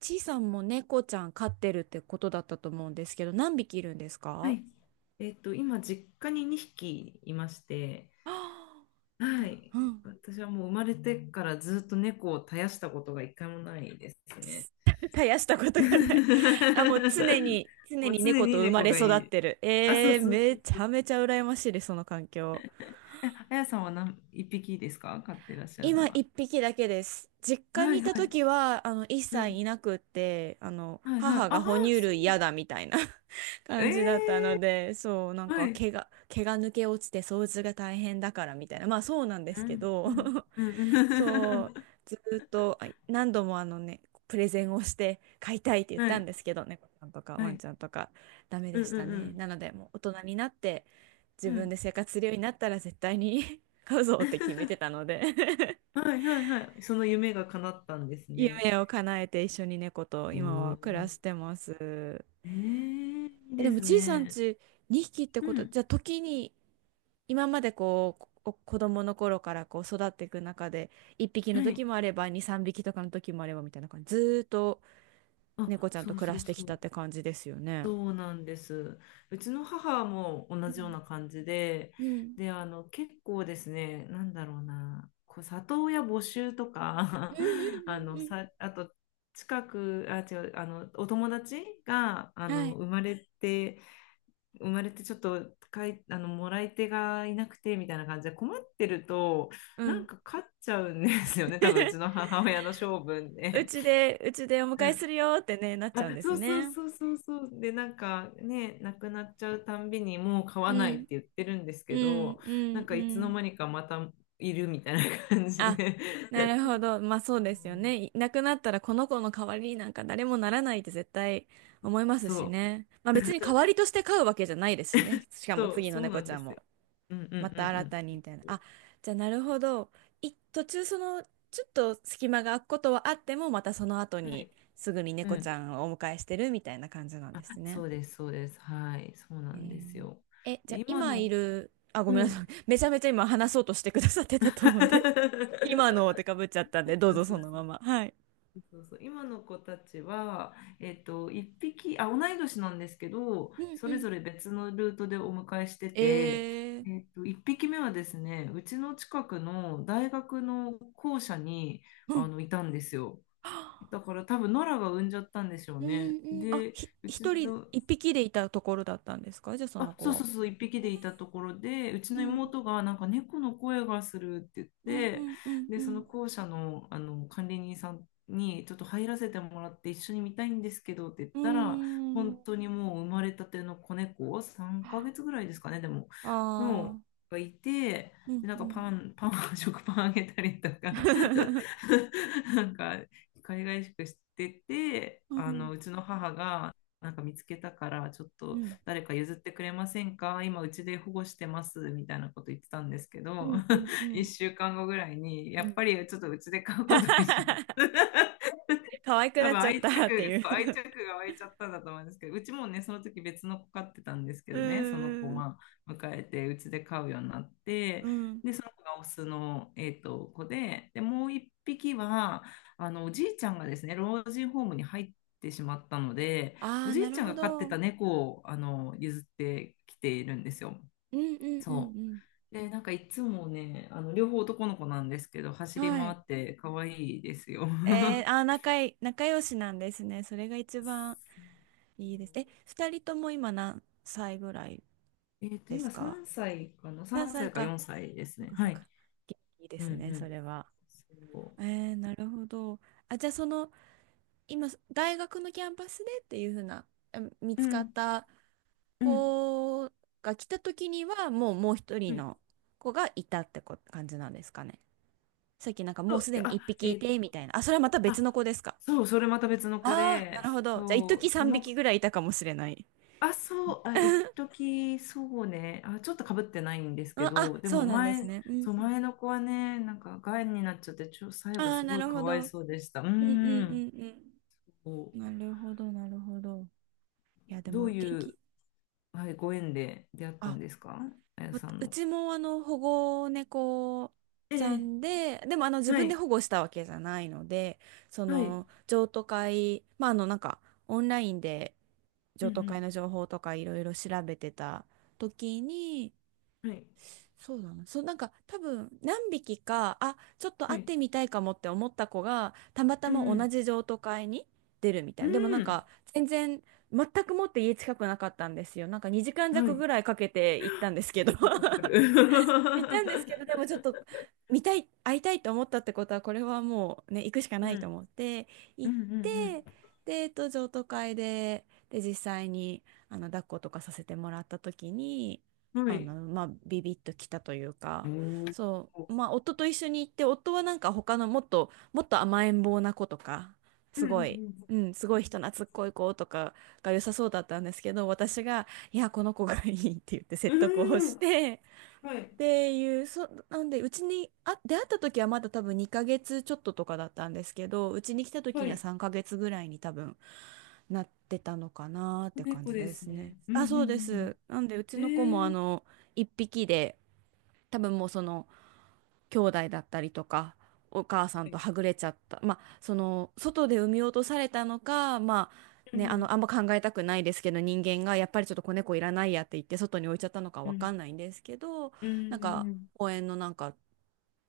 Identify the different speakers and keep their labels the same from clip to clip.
Speaker 1: ちいさんも猫ちゃん飼ってるってことだったと思うんですけど、何匹いるんです
Speaker 2: は
Speaker 1: か？
Speaker 2: い。今、実家に2匹いまして、
Speaker 1: あー いい
Speaker 2: は
Speaker 1: な。
Speaker 2: い。
Speaker 1: うん。
Speaker 2: 私はもう生まれてからずっと猫を絶やしたことが一回もないですね。
Speaker 1: 絶やしたことがない。あ、もう常 に、常
Speaker 2: もう
Speaker 1: に
Speaker 2: 常
Speaker 1: 猫と
Speaker 2: に
Speaker 1: 生ま
Speaker 2: 猫
Speaker 1: れ
Speaker 2: が
Speaker 1: 育
Speaker 2: い
Speaker 1: っ
Speaker 2: る。
Speaker 1: てる。
Speaker 2: あ、そうそうそ
Speaker 1: めち
Speaker 2: う
Speaker 1: ゃ
Speaker 2: そ
Speaker 1: め
Speaker 2: う。
Speaker 1: ちゃ羨ましいです、その環境。
Speaker 2: え、あやさんは何、一匹ですか飼ってらっしゃるの
Speaker 1: 今一
Speaker 2: は。
Speaker 1: 匹だけです。実家
Speaker 2: は
Speaker 1: に
Speaker 2: い
Speaker 1: いた
Speaker 2: はい。
Speaker 1: 時は、一
Speaker 2: う
Speaker 1: 切
Speaker 2: ん。
Speaker 1: いなくって、
Speaker 2: はいはい。
Speaker 1: 母
Speaker 2: あ
Speaker 1: が
Speaker 2: あ、
Speaker 1: 哺乳
Speaker 2: そう。
Speaker 1: 類嫌だみたいな
Speaker 2: え
Speaker 1: 感じだったの
Speaker 2: え
Speaker 1: で、そう、なん
Speaker 2: ー
Speaker 1: か
Speaker 2: はい。
Speaker 1: 毛が抜け落ちて掃除が大変だからみたいな。まあそうなんで
Speaker 2: う
Speaker 1: すけ
Speaker 2: ん。
Speaker 1: ど。
Speaker 2: うん。うん。う
Speaker 1: そう、
Speaker 2: ん
Speaker 1: ずーっと何度もあのね、プレゼンをして飼いたいって 言っ
Speaker 2: は
Speaker 1: たん
Speaker 2: い。
Speaker 1: ですけどね、猫ちゃんとか
Speaker 2: は
Speaker 1: ワン
Speaker 2: い。
Speaker 1: ちゃんとかダメ
Speaker 2: う
Speaker 1: で
Speaker 2: ん
Speaker 1: し
Speaker 2: う
Speaker 1: た
Speaker 2: ん
Speaker 1: ね。
Speaker 2: う
Speaker 1: なので、もう大人になって自
Speaker 2: ん。う
Speaker 1: 分
Speaker 2: ん。
Speaker 1: で生活するようになったら絶対に 飼うぞって決めて たので
Speaker 2: はいはいはい。その夢が叶ったんです ね。
Speaker 1: 夢を叶えて一緒に猫と
Speaker 2: う
Speaker 1: 今
Speaker 2: ー
Speaker 1: は暮ら
Speaker 2: ん。
Speaker 1: してます。
Speaker 2: えーいい
Speaker 1: え、で
Speaker 2: で
Speaker 1: も
Speaker 2: す
Speaker 1: ちいさん
Speaker 2: ね。
Speaker 1: ち2匹って
Speaker 2: う
Speaker 1: こと、
Speaker 2: ん。
Speaker 1: じゃあ時に今までこう、お子供の頃からこう育っていく中で1匹
Speaker 2: は
Speaker 1: の時
Speaker 2: い。
Speaker 1: もあれば2、3匹とかの時もあればみたいな感じ。ずーっと猫
Speaker 2: あ、
Speaker 1: ちゃん
Speaker 2: そ
Speaker 1: と
Speaker 2: う
Speaker 1: 暮ら
Speaker 2: そう
Speaker 1: して
Speaker 2: そ
Speaker 1: きたっ
Speaker 2: う。
Speaker 1: て感じですよね。
Speaker 2: そうなんです。うちの母も
Speaker 1: う
Speaker 2: 同じよう
Speaker 1: ん。
Speaker 2: な感じで、
Speaker 1: うん。うん
Speaker 2: で、結構ですね、なんだろうな、こう、里親募集とか、
Speaker 1: う んうん
Speaker 2: さ、あと、近く、あ、違う、お友達が、
Speaker 1: うん。はい。
Speaker 2: 生まれてちょっとかいもらい手がいなくてみたいな感じで困ってると
Speaker 1: う
Speaker 2: なん
Speaker 1: ん。
Speaker 2: か勝っちゃうんですよね多分うちの 母親の性分
Speaker 1: う
Speaker 2: で。
Speaker 1: ちで、うちでお迎
Speaker 2: う
Speaker 1: えす
Speaker 2: ん
Speaker 1: るよってね、なっちゃ
Speaker 2: あ、
Speaker 1: うんです
Speaker 2: そうそう
Speaker 1: ね。
Speaker 2: そうそうそうでなんかねなくなっちゃうたんびにもう買
Speaker 1: う
Speaker 2: わないっ
Speaker 1: ん。
Speaker 2: て言ってるんです
Speaker 1: う
Speaker 2: け
Speaker 1: ん
Speaker 2: ど
Speaker 1: うん
Speaker 2: なんか
Speaker 1: う
Speaker 2: いつの
Speaker 1: ん。
Speaker 2: 間にかまたいるみたいな感じ
Speaker 1: あ、
Speaker 2: で
Speaker 1: なるほど。まあそうですよね。い なくなったらこの子の代わりになんか誰もならないって絶対思います
Speaker 2: そ
Speaker 1: し
Speaker 2: う
Speaker 1: ね。まあ別に代わりとして飼うわけじゃないですしね。しかも
Speaker 2: そう
Speaker 1: 次の
Speaker 2: そうな
Speaker 1: 猫
Speaker 2: ん
Speaker 1: ち
Speaker 2: で
Speaker 1: ゃん
Speaker 2: すよ。
Speaker 1: も。
Speaker 2: うんうん
Speaker 1: また新
Speaker 2: う
Speaker 1: たにみたいな。あ、
Speaker 2: ん
Speaker 1: じゃあなるほど。途中そのちょっと隙間が空くことはあってもまたその後
Speaker 2: うん。は
Speaker 1: に
Speaker 2: い。
Speaker 1: すぐに
Speaker 2: う
Speaker 1: 猫ち
Speaker 2: ん、
Speaker 1: ゃんをお迎えしてるみたいな感じなんですね。
Speaker 2: そうです、そうです。はい、そうな
Speaker 1: え
Speaker 2: んです
Speaker 1: ー
Speaker 2: よ。
Speaker 1: え、じゃ
Speaker 2: で、
Speaker 1: あ
Speaker 2: 今
Speaker 1: 今い
Speaker 2: の
Speaker 1: る、あ、ご
Speaker 2: う
Speaker 1: めんなさ
Speaker 2: ん。
Speaker 1: い。めちゃめちゃ今話そうとしてくださってたと思うんで。今のっ てかぶっちゃったんで、どう
Speaker 2: そう
Speaker 1: ぞ
Speaker 2: そ
Speaker 1: そ
Speaker 2: う
Speaker 1: の
Speaker 2: そ
Speaker 1: ま
Speaker 2: う
Speaker 1: ま。はい。
Speaker 2: そうそう今の子たちは、一匹あ同い年なんですけど
Speaker 1: うん
Speaker 2: そ
Speaker 1: う
Speaker 2: れ
Speaker 1: ん。
Speaker 2: ぞれ別のルートでお迎えしてて、
Speaker 1: えー、
Speaker 2: 一匹目はですねうちの近くの大学の校舎に
Speaker 1: うん。
Speaker 2: いたんですよ
Speaker 1: は
Speaker 2: だ
Speaker 1: あ
Speaker 2: から多分ノラが産んじゃったんでしょう
Speaker 1: うん
Speaker 2: ね
Speaker 1: うん。あ、
Speaker 2: でうちの
Speaker 1: 一匹でいたところだったんですかじゃあその
Speaker 2: あ、
Speaker 1: 子
Speaker 2: そう
Speaker 1: は？
Speaker 2: そうそう、一匹でいたところで、うち
Speaker 1: う
Speaker 2: の
Speaker 1: ん
Speaker 2: 妹がなんか猫の声がするって言っ
Speaker 1: うんう
Speaker 2: て、
Speaker 1: んうんう
Speaker 2: で、その
Speaker 1: ん。
Speaker 2: 校舎の、あの管理人さんにちょっと入らせてもらって一緒に見たいんですけどって言っ
Speaker 1: うー
Speaker 2: たら、本
Speaker 1: ん。
Speaker 2: 当にもう生まれたての子猫、3
Speaker 1: あ
Speaker 2: ヶ月ぐらいですかね、でも、
Speaker 1: あ、
Speaker 2: のがいて、
Speaker 1: うん、
Speaker 2: で、な
Speaker 1: う
Speaker 2: んかパ
Speaker 1: ん。
Speaker 2: ン、パン、食パンあげたりとか なんか、海外しくしてて、
Speaker 1: うん、
Speaker 2: うちの母が、なんか見つけたからちょっ
Speaker 1: う
Speaker 2: と
Speaker 1: ん、
Speaker 2: 誰か譲ってくれませんか今うちで保護してますみたいなこと言ってたんですけ
Speaker 1: う
Speaker 2: ど
Speaker 1: ん、うん、う
Speaker 2: 1
Speaker 1: ん。
Speaker 2: 週間後ぐらいに、や
Speaker 1: う
Speaker 2: っ
Speaker 1: ん
Speaker 2: ぱりちょっとうちで飼う ことにします
Speaker 1: 可愛く
Speaker 2: 多
Speaker 1: なっ
Speaker 2: 分
Speaker 1: ちゃっ
Speaker 2: 愛着、
Speaker 1: たってい
Speaker 2: そう、愛
Speaker 1: う
Speaker 2: 着が湧いちゃったんだと思うんですけど、うちもね、その時別の子飼ってたんですけ
Speaker 1: う
Speaker 2: どね、その子、
Speaker 1: ーん。
Speaker 2: まあ、迎えて、うちで飼うようになっ
Speaker 1: う
Speaker 2: て、
Speaker 1: ん。
Speaker 2: で、その子がオスの、子で、で、もう一匹は、おじいちゃんがですね、老人ホームに入ってしまったので、
Speaker 1: あ
Speaker 2: お
Speaker 1: あ、
Speaker 2: じ
Speaker 1: な
Speaker 2: い
Speaker 1: る
Speaker 2: ちゃん
Speaker 1: ほ
Speaker 2: が飼って
Speaker 1: ど。う
Speaker 2: た
Speaker 1: ん、
Speaker 2: 猫を、譲ってきているんですよ。
Speaker 1: うん、う
Speaker 2: そ
Speaker 1: ん、
Speaker 2: う。で、なんかいつもね、両方男の子なんですけど、
Speaker 1: う
Speaker 2: 走
Speaker 1: ん。
Speaker 2: り
Speaker 1: は
Speaker 2: 回
Speaker 1: い。
Speaker 2: って可愛いですよ。
Speaker 1: 仲良しなんですね。それが一番いいです。え、二人とも今何歳ぐらいで
Speaker 2: 今
Speaker 1: すか？
Speaker 2: 3歳かな
Speaker 1: 何
Speaker 2: ?3
Speaker 1: 歳
Speaker 2: 歳か
Speaker 1: か。
Speaker 2: 4歳です
Speaker 1: そっ
Speaker 2: ね。
Speaker 1: かそ
Speaker 2: は
Speaker 1: っか。
Speaker 2: い。
Speaker 1: 元気で
Speaker 2: うん
Speaker 1: すね、
Speaker 2: う
Speaker 1: そ
Speaker 2: ん。
Speaker 1: れは。
Speaker 2: そ
Speaker 1: なるほど。あ、じゃあその今、大学のキャンパスでっていうふうな、あ見
Speaker 2: う。う
Speaker 1: つかっ
Speaker 2: ん
Speaker 1: た
Speaker 2: うん。
Speaker 1: 子が来た時には、もうもう一
Speaker 2: う
Speaker 1: 人
Speaker 2: ん
Speaker 1: の子がいたってこ感じなんですかね？さっきなんかも
Speaker 2: そ
Speaker 1: うす
Speaker 2: う
Speaker 1: でに
Speaker 2: あ、
Speaker 1: 一匹い
Speaker 2: え
Speaker 1: て、みたいな。あ、それはまた別の
Speaker 2: あ、
Speaker 1: 子ですか？
Speaker 2: そう、それまた別の子
Speaker 1: ああ、な
Speaker 2: で、
Speaker 1: るほど。じゃあ、一
Speaker 2: そう、
Speaker 1: 時
Speaker 2: そ
Speaker 1: 三
Speaker 2: の、
Speaker 1: 匹ぐらいいたかもしれない。
Speaker 2: あ、そう、あ、一 時そうね、あ、ちょっとかぶってないんですけ
Speaker 1: あ、
Speaker 2: ど、
Speaker 1: あ
Speaker 2: で
Speaker 1: そう
Speaker 2: も
Speaker 1: なんで
Speaker 2: 前、
Speaker 1: すね。うん。
Speaker 2: そう、前の子はね、なんか、がんになっちゃって、最
Speaker 1: あ
Speaker 2: 後
Speaker 1: あ、
Speaker 2: す
Speaker 1: な
Speaker 2: ごい
Speaker 1: る
Speaker 2: か
Speaker 1: ほ
Speaker 2: わい
Speaker 1: ど。うん
Speaker 2: そうでした。うー
Speaker 1: うん
Speaker 2: ん。
Speaker 1: うん
Speaker 2: こ
Speaker 1: うん。なるほど、なるほど。いや、
Speaker 2: う
Speaker 1: で
Speaker 2: どう
Speaker 1: も、元
Speaker 2: いう、
Speaker 1: 気。
Speaker 2: はい、ご縁で出会ったん
Speaker 1: あ
Speaker 2: ですかあやさん
Speaker 1: う
Speaker 2: の。
Speaker 1: ちも保護猫
Speaker 2: え
Speaker 1: ちゃ
Speaker 2: え、
Speaker 1: んで、でも自
Speaker 2: は
Speaker 1: 分で
Speaker 2: い、
Speaker 1: 保護したわけじゃないので、そ
Speaker 2: はい。
Speaker 1: の譲渡会、まあなんかオンラインで
Speaker 2: う
Speaker 1: 譲渡会
Speaker 2: ん
Speaker 1: の情報とかいろいろ調べてた時に、
Speaker 2: うん。はい。
Speaker 1: そうだな、そうなんか多分何匹か、あ、ちょっと
Speaker 2: は
Speaker 1: 会っ
Speaker 2: い。
Speaker 1: てみたいかもって思った子が、たまた
Speaker 2: う
Speaker 1: ま同
Speaker 2: ん
Speaker 1: じ譲渡会に出るみた
Speaker 2: う
Speaker 1: いな。でもな
Speaker 2: ん。
Speaker 1: ん
Speaker 2: うん。
Speaker 1: か全然全くもって家近くなかったんですよ。なんか2時間
Speaker 2: は
Speaker 1: 弱
Speaker 2: い。
Speaker 1: ぐらいかけて行ったんですけど
Speaker 2: 結構かかる。
Speaker 1: 行ったんですけど、でも ちょっと見たい、会いたいと思ったってことは、これはもうね、行くしか
Speaker 2: う
Speaker 1: ないと
Speaker 2: ん。
Speaker 1: 思って、
Speaker 2: う
Speaker 1: 行
Speaker 2: んう
Speaker 1: って、
Speaker 2: ん
Speaker 1: で、譲渡会で、実際に、抱っことかさせてもらった時に、
Speaker 2: うん。はい。
Speaker 1: まあ、ビビッときたという
Speaker 2: う
Speaker 1: か、
Speaker 2: んうん
Speaker 1: そう、まあ、夫と一緒に行って、夫はなんか他のもっと、もっと甘えん坊な子とか、
Speaker 2: う
Speaker 1: す
Speaker 2: ん
Speaker 1: ごい、
Speaker 2: う
Speaker 1: う
Speaker 2: ん。
Speaker 1: ん、すごい人懐っこい子とかが良さそうだったんですけど、私が、いや、この子がいいって言って
Speaker 2: う
Speaker 1: 説得を
Speaker 2: ー
Speaker 1: し
Speaker 2: ん。
Speaker 1: て、
Speaker 2: は
Speaker 1: っ
Speaker 2: い。
Speaker 1: ていう、なんで、うちに、あ、出会った時はまだ多分2ヶ月ちょっととかだったんですけど、うちに来た時
Speaker 2: は
Speaker 1: には
Speaker 2: い。
Speaker 1: 3ヶ月ぐらいに多分なってたのかなっ
Speaker 2: 子
Speaker 1: て感
Speaker 2: 猫
Speaker 1: じ
Speaker 2: で
Speaker 1: で
Speaker 2: す
Speaker 1: すね。
Speaker 2: ね。うんう
Speaker 1: あ、そうです。
Speaker 2: ん
Speaker 1: なんで、うち
Speaker 2: うんう
Speaker 1: の子も
Speaker 2: ん。えー。
Speaker 1: 1匹で、多分もうその、兄弟だったりとかお母さん
Speaker 2: は
Speaker 1: と
Speaker 2: い
Speaker 1: はぐれちゃったまあその外で産み落とされたのかまあ
Speaker 2: う
Speaker 1: ね
Speaker 2: ん
Speaker 1: あんま考えたくないですけど人間がやっぱりちょっと子猫いらないやって言って外に置いちゃったのか
Speaker 2: う
Speaker 1: わ
Speaker 2: ん。
Speaker 1: か
Speaker 2: う
Speaker 1: んないんですけ
Speaker 2: ん。
Speaker 1: ど
Speaker 2: う
Speaker 1: なんか
Speaker 2: んうん
Speaker 1: 公園のなんか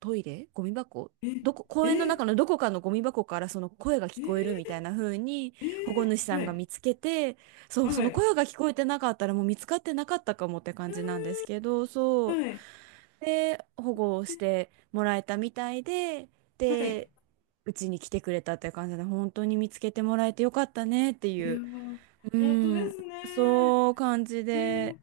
Speaker 1: トイレゴミ箱
Speaker 2: うん。
Speaker 1: どこ公
Speaker 2: え、
Speaker 1: 園の
Speaker 2: え、
Speaker 1: 中のどこかのゴミ箱からその声が聞こえるみ
Speaker 2: え、
Speaker 1: たいな風に
Speaker 2: え
Speaker 1: 保護主
Speaker 2: ー、
Speaker 1: さ
Speaker 2: は
Speaker 1: んが
Speaker 2: い。
Speaker 1: 見つけてそうそ
Speaker 2: は
Speaker 1: の
Speaker 2: い。
Speaker 1: 声が聞こえてなかったらもう見つかってなかったかもって感じなんですけどそう
Speaker 2: はい。
Speaker 1: で、保護をしてもらえたみたいで、
Speaker 2: は
Speaker 1: で、
Speaker 2: い。
Speaker 1: うちに来てくれたって感じで、本当に見つけてもらえてよかったねって
Speaker 2: い
Speaker 1: い
Speaker 2: や
Speaker 1: う、
Speaker 2: ー、
Speaker 1: う
Speaker 2: 本当で
Speaker 1: ん、
Speaker 2: す
Speaker 1: そ
Speaker 2: ね。
Speaker 1: う感じ
Speaker 2: え
Speaker 1: で、
Speaker 2: ー、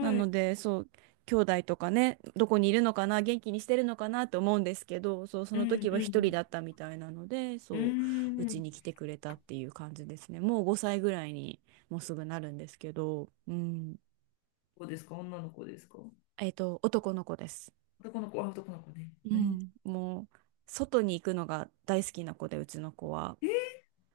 Speaker 1: なの
Speaker 2: い。
Speaker 1: で、そう、兄弟とかね、どこにいるのかな、元気にしてるのかなと思うんですけど、そう、そ
Speaker 2: う
Speaker 1: の
Speaker 2: ん
Speaker 1: 時は
Speaker 2: う
Speaker 1: 一人だ
Speaker 2: ん。
Speaker 1: ったみたいなので、
Speaker 2: うー
Speaker 1: そう、うち
Speaker 2: ん。
Speaker 1: に来てくれたっていう感じですね。もう5歳ぐらいにもうすぐなるんですけど、うん、
Speaker 2: 子ですか女の子ですか
Speaker 1: 男の子です。
Speaker 2: 男の子、あ、男の子ね。
Speaker 1: う
Speaker 2: え
Speaker 1: ん、もう外に行くのが大好きな子でうちの子は
Speaker 2: ー、えー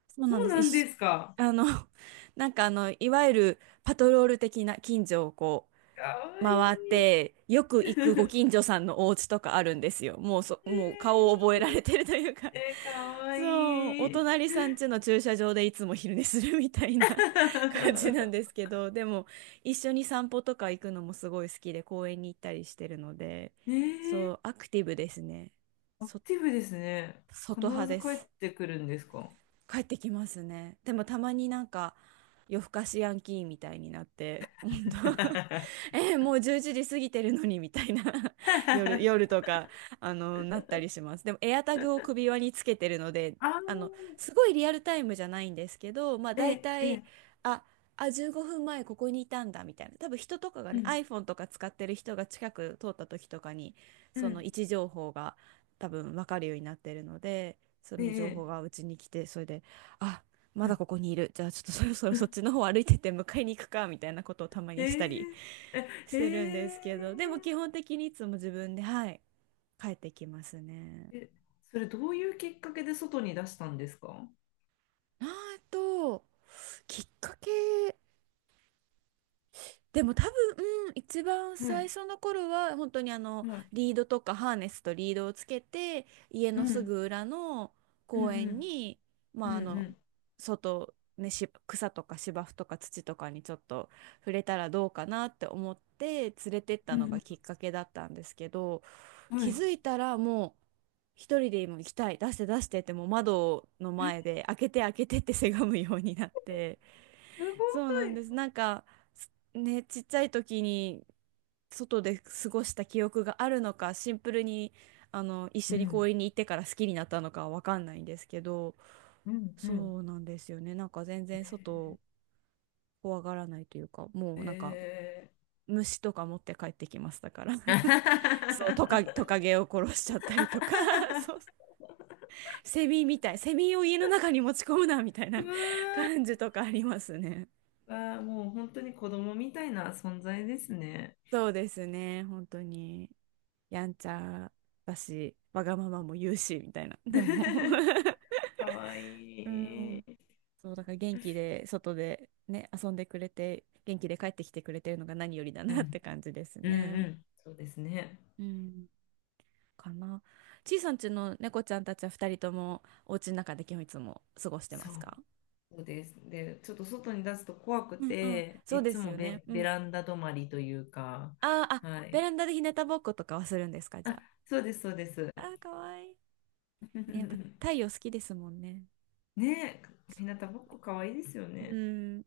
Speaker 1: そうなん
Speaker 2: そ
Speaker 1: で
Speaker 2: う
Speaker 1: す
Speaker 2: な
Speaker 1: 一
Speaker 2: んで
Speaker 1: 緒
Speaker 2: すか。
Speaker 1: あの なんかいわゆるパトロール的な近所を
Speaker 2: かわい
Speaker 1: 回っ
Speaker 2: い。
Speaker 1: て、よく行くご
Speaker 2: え
Speaker 1: 近所さんのお家とかあるんですよ。
Speaker 2: ー、
Speaker 1: もう顔を覚えられてるというか
Speaker 2: えー、か わ
Speaker 1: そう、お
Speaker 2: いい。
Speaker 1: 隣さん家の駐車場でいつも昼寝するみたいな 感じなんで すけど、でも一緒に散歩とか行くのもすごい好きで公園に行ったりしてるので、
Speaker 2: えー、
Speaker 1: そう、アクティブですね。
Speaker 2: アク
Speaker 1: そ、
Speaker 2: ティブですね。必
Speaker 1: 外派
Speaker 2: ず
Speaker 1: で
Speaker 2: 帰
Speaker 1: す。
Speaker 2: ってくるんですか
Speaker 1: 帰ってきますね。でもたまになんか夜更かしヤンキーみたいになって、本 当
Speaker 2: あ
Speaker 1: もう11時過ぎてるのにみたいな 夜とか、なったりします。でもエアタグを首輪につけてるので、
Speaker 2: あ、
Speaker 1: あの、すごいリアルタイムじゃないんですけど、まあ
Speaker 2: え
Speaker 1: 大
Speaker 2: ー、え
Speaker 1: 体、
Speaker 2: ー、
Speaker 1: あ、15分前ここにいたんだみたいな。多分人とかが
Speaker 2: う
Speaker 1: ね、
Speaker 2: ん、
Speaker 1: iPhone とか使ってる人が近く通った時とかに、
Speaker 2: う
Speaker 1: その位
Speaker 2: ん、
Speaker 1: 置情報が多分分かるようになってるので、そ
Speaker 2: え
Speaker 1: の情
Speaker 2: ー、
Speaker 1: 報がうちに来てそれであまだここにいるじゃあちょっと そろそろそっちの方歩いてって迎えに行くかみたいなことをたま
Speaker 2: え
Speaker 1: にしたり
Speaker 2: ー、えー、
Speaker 1: し
Speaker 2: え
Speaker 1: てるんですけどでも基
Speaker 2: ー
Speaker 1: 本的にいつも自分ではい帰ってきますね。
Speaker 2: え、それどういうきっかけで外に出したんですかは
Speaker 1: あと、きっかけでも多分、うん一番
Speaker 2: い、
Speaker 1: 最初の頃は本当に
Speaker 2: はい。
Speaker 1: リードとかハーネスとリードをつけて家
Speaker 2: う
Speaker 1: のす
Speaker 2: ん、
Speaker 1: ぐ裏の
Speaker 2: う
Speaker 1: 公園
Speaker 2: ん、
Speaker 1: に、
Speaker 2: う
Speaker 1: ま
Speaker 2: ん、
Speaker 1: あ、
Speaker 2: うん、
Speaker 1: 外、ね、草とか芝生とか土とかにちょっと触れたらどうかなって思って連れてった
Speaker 2: う
Speaker 1: のが
Speaker 2: ん、
Speaker 1: きっかけだったんですけど
Speaker 2: うんは
Speaker 1: 気
Speaker 2: い。
Speaker 1: づいたらもう一人で今行きたい出して出してってもう窓の前
Speaker 2: え
Speaker 1: で開けて開けてってせがむようになって。
Speaker 2: すご
Speaker 1: そうなんです。
Speaker 2: い。
Speaker 1: なんか、ちっちゃい時に外で過ごした記憶があるのか、シンプルに一
Speaker 2: う
Speaker 1: 緒に公
Speaker 2: ん、
Speaker 1: 園に行ってから好きになったのかはわかんないんですけど、
Speaker 2: うん、う
Speaker 1: そ
Speaker 2: ん。
Speaker 1: うなんですよね。なんか全然外を怖がらないというか、もうなんか
Speaker 2: え
Speaker 1: 虫とか持って帰ってきましたから。
Speaker 2: ー。
Speaker 1: そう、ト カゲを殺しちゃったりとか、そう、セミみたい、セミを家の中に持ち込むなみたいな
Speaker 2: う
Speaker 1: 感じとかありますね。
Speaker 2: わあ、もう本当に子供みたいな存在ですね。
Speaker 1: そうですね、本当に。やんちゃだし、わがままも言うし、みたいな。でも
Speaker 2: かわい
Speaker 1: うん。
Speaker 2: い。う
Speaker 1: そう、だから元気で、外でね、遊んでくれて、元気で帰ってきてくれてるのが何よりだなって
Speaker 2: ん、
Speaker 1: 感じです
Speaker 2: うん、う
Speaker 1: ね。
Speaker 2: ん。そうですね。
Speaker 1: うん。かな。ちいさんちの猫ちゃんたちは二人とも、お家の中で基本いつも過ごしてま
Speaker 2: そ
Speaker 1: す
Speaker 2: う
Speaker 1: か？
Speaker 2: そうです。で、ちょっと外に出すと怖く
Speaker 1: うんうん。
Speaker 2: て、
Speaker 1: そう
Speaker 2: い
Speaker 1: で
Speaker 2: つ
Speaker 1: す
Speaker 2: も
Speaker 1: よね。う
Speaker 2: ベ
Speaker 1: ん。
Speaker 2: ランダ止まりというか、
Speaker 1: あーあ、
Speaker 2: は
Speaker 1: ベ
Speaker 2: い。
Speaker 1: ランダで日向ぼっことかはするんですか、じ
Speaker 2: あ、
Speaker 1: ゃ
Speaker 2: そうです、そうです。
Speaker 1: あ？あー、かわいい。ね、やっぱ太 陽好きですもんね。
Speaker 2: ねえ、ひなたぼっこかわいいですよ
Speaker 1: う
Speaker 2: ね。
Speaker 1: ん、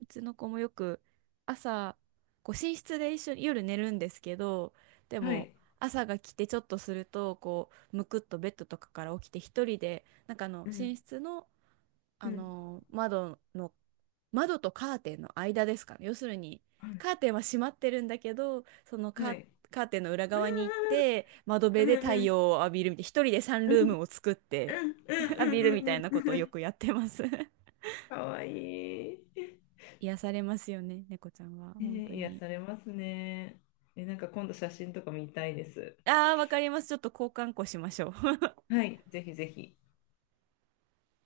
Speaker 1: うちの子もよく朝こう寝室で一緒に夜寝るんですけどで
Speaker 2: は
Speaker 1: も
Speaker 2: い。
Speaker 1: 朝が来てちょっとするとこうむくっとベッドとかから起きて一人でなんか
Speaker 2: うん、
Speaker 1: 寝室の、
Speaker 2: う
Speaker 1: あ
Speaker 2: ん、
Speaker 1: の窓の窓とカーテンの間ですかね要するにカ
Speaker 2: は
Speaker 1: ーテンは閉まってるんだけどその
Speaker 2: い。はい。
Speaker 1: カーテンの裏
Speaker 2: う
Speaker 1: 側に行っ
Speaker 2: ん
Speaker 1: て窓
Speaker 2: う
Speaker 1: 辺
Speaker 2: ん
Speaker 1: で太
Speaker 2: うん
Speaker 1: 陽を浴びるみたいな一人でサン
Speaker 2: うん
Speaker 1: ル
Speaker 2: う
Speaker 1: ー
Speaker 2: ん
Speaker 1: ムを作って
Speaker 2: うん
Speaker 1: 浴
Speaker 2: うん
Speaker 1: びるみた
Speaker 2: う
Speaker 1: い
Speaker 2: ん
Speaker 1: な
Speaker 2: う
Speaker 1: こ
Speaker 2: ん
Speaker 1: とを
Speaker 2: う
Speaker 1: よ
Speaker 2: ん
Speaker 1: くやってます
Speaker 2: かわいい。
Speaker 1: 癒されますよね、猫ちゃんは。
Speaker 2: ね
Speaker 1: 本当
Speaker 2: え、癒
Speaker 1: に。
Speaker 2: されますね。え、なんか今度写真とか見たいです。
Speaker 1: ああ、わかります。ちょっと交換個しましょう。
Speaker 2: はい、ぜひぜひ。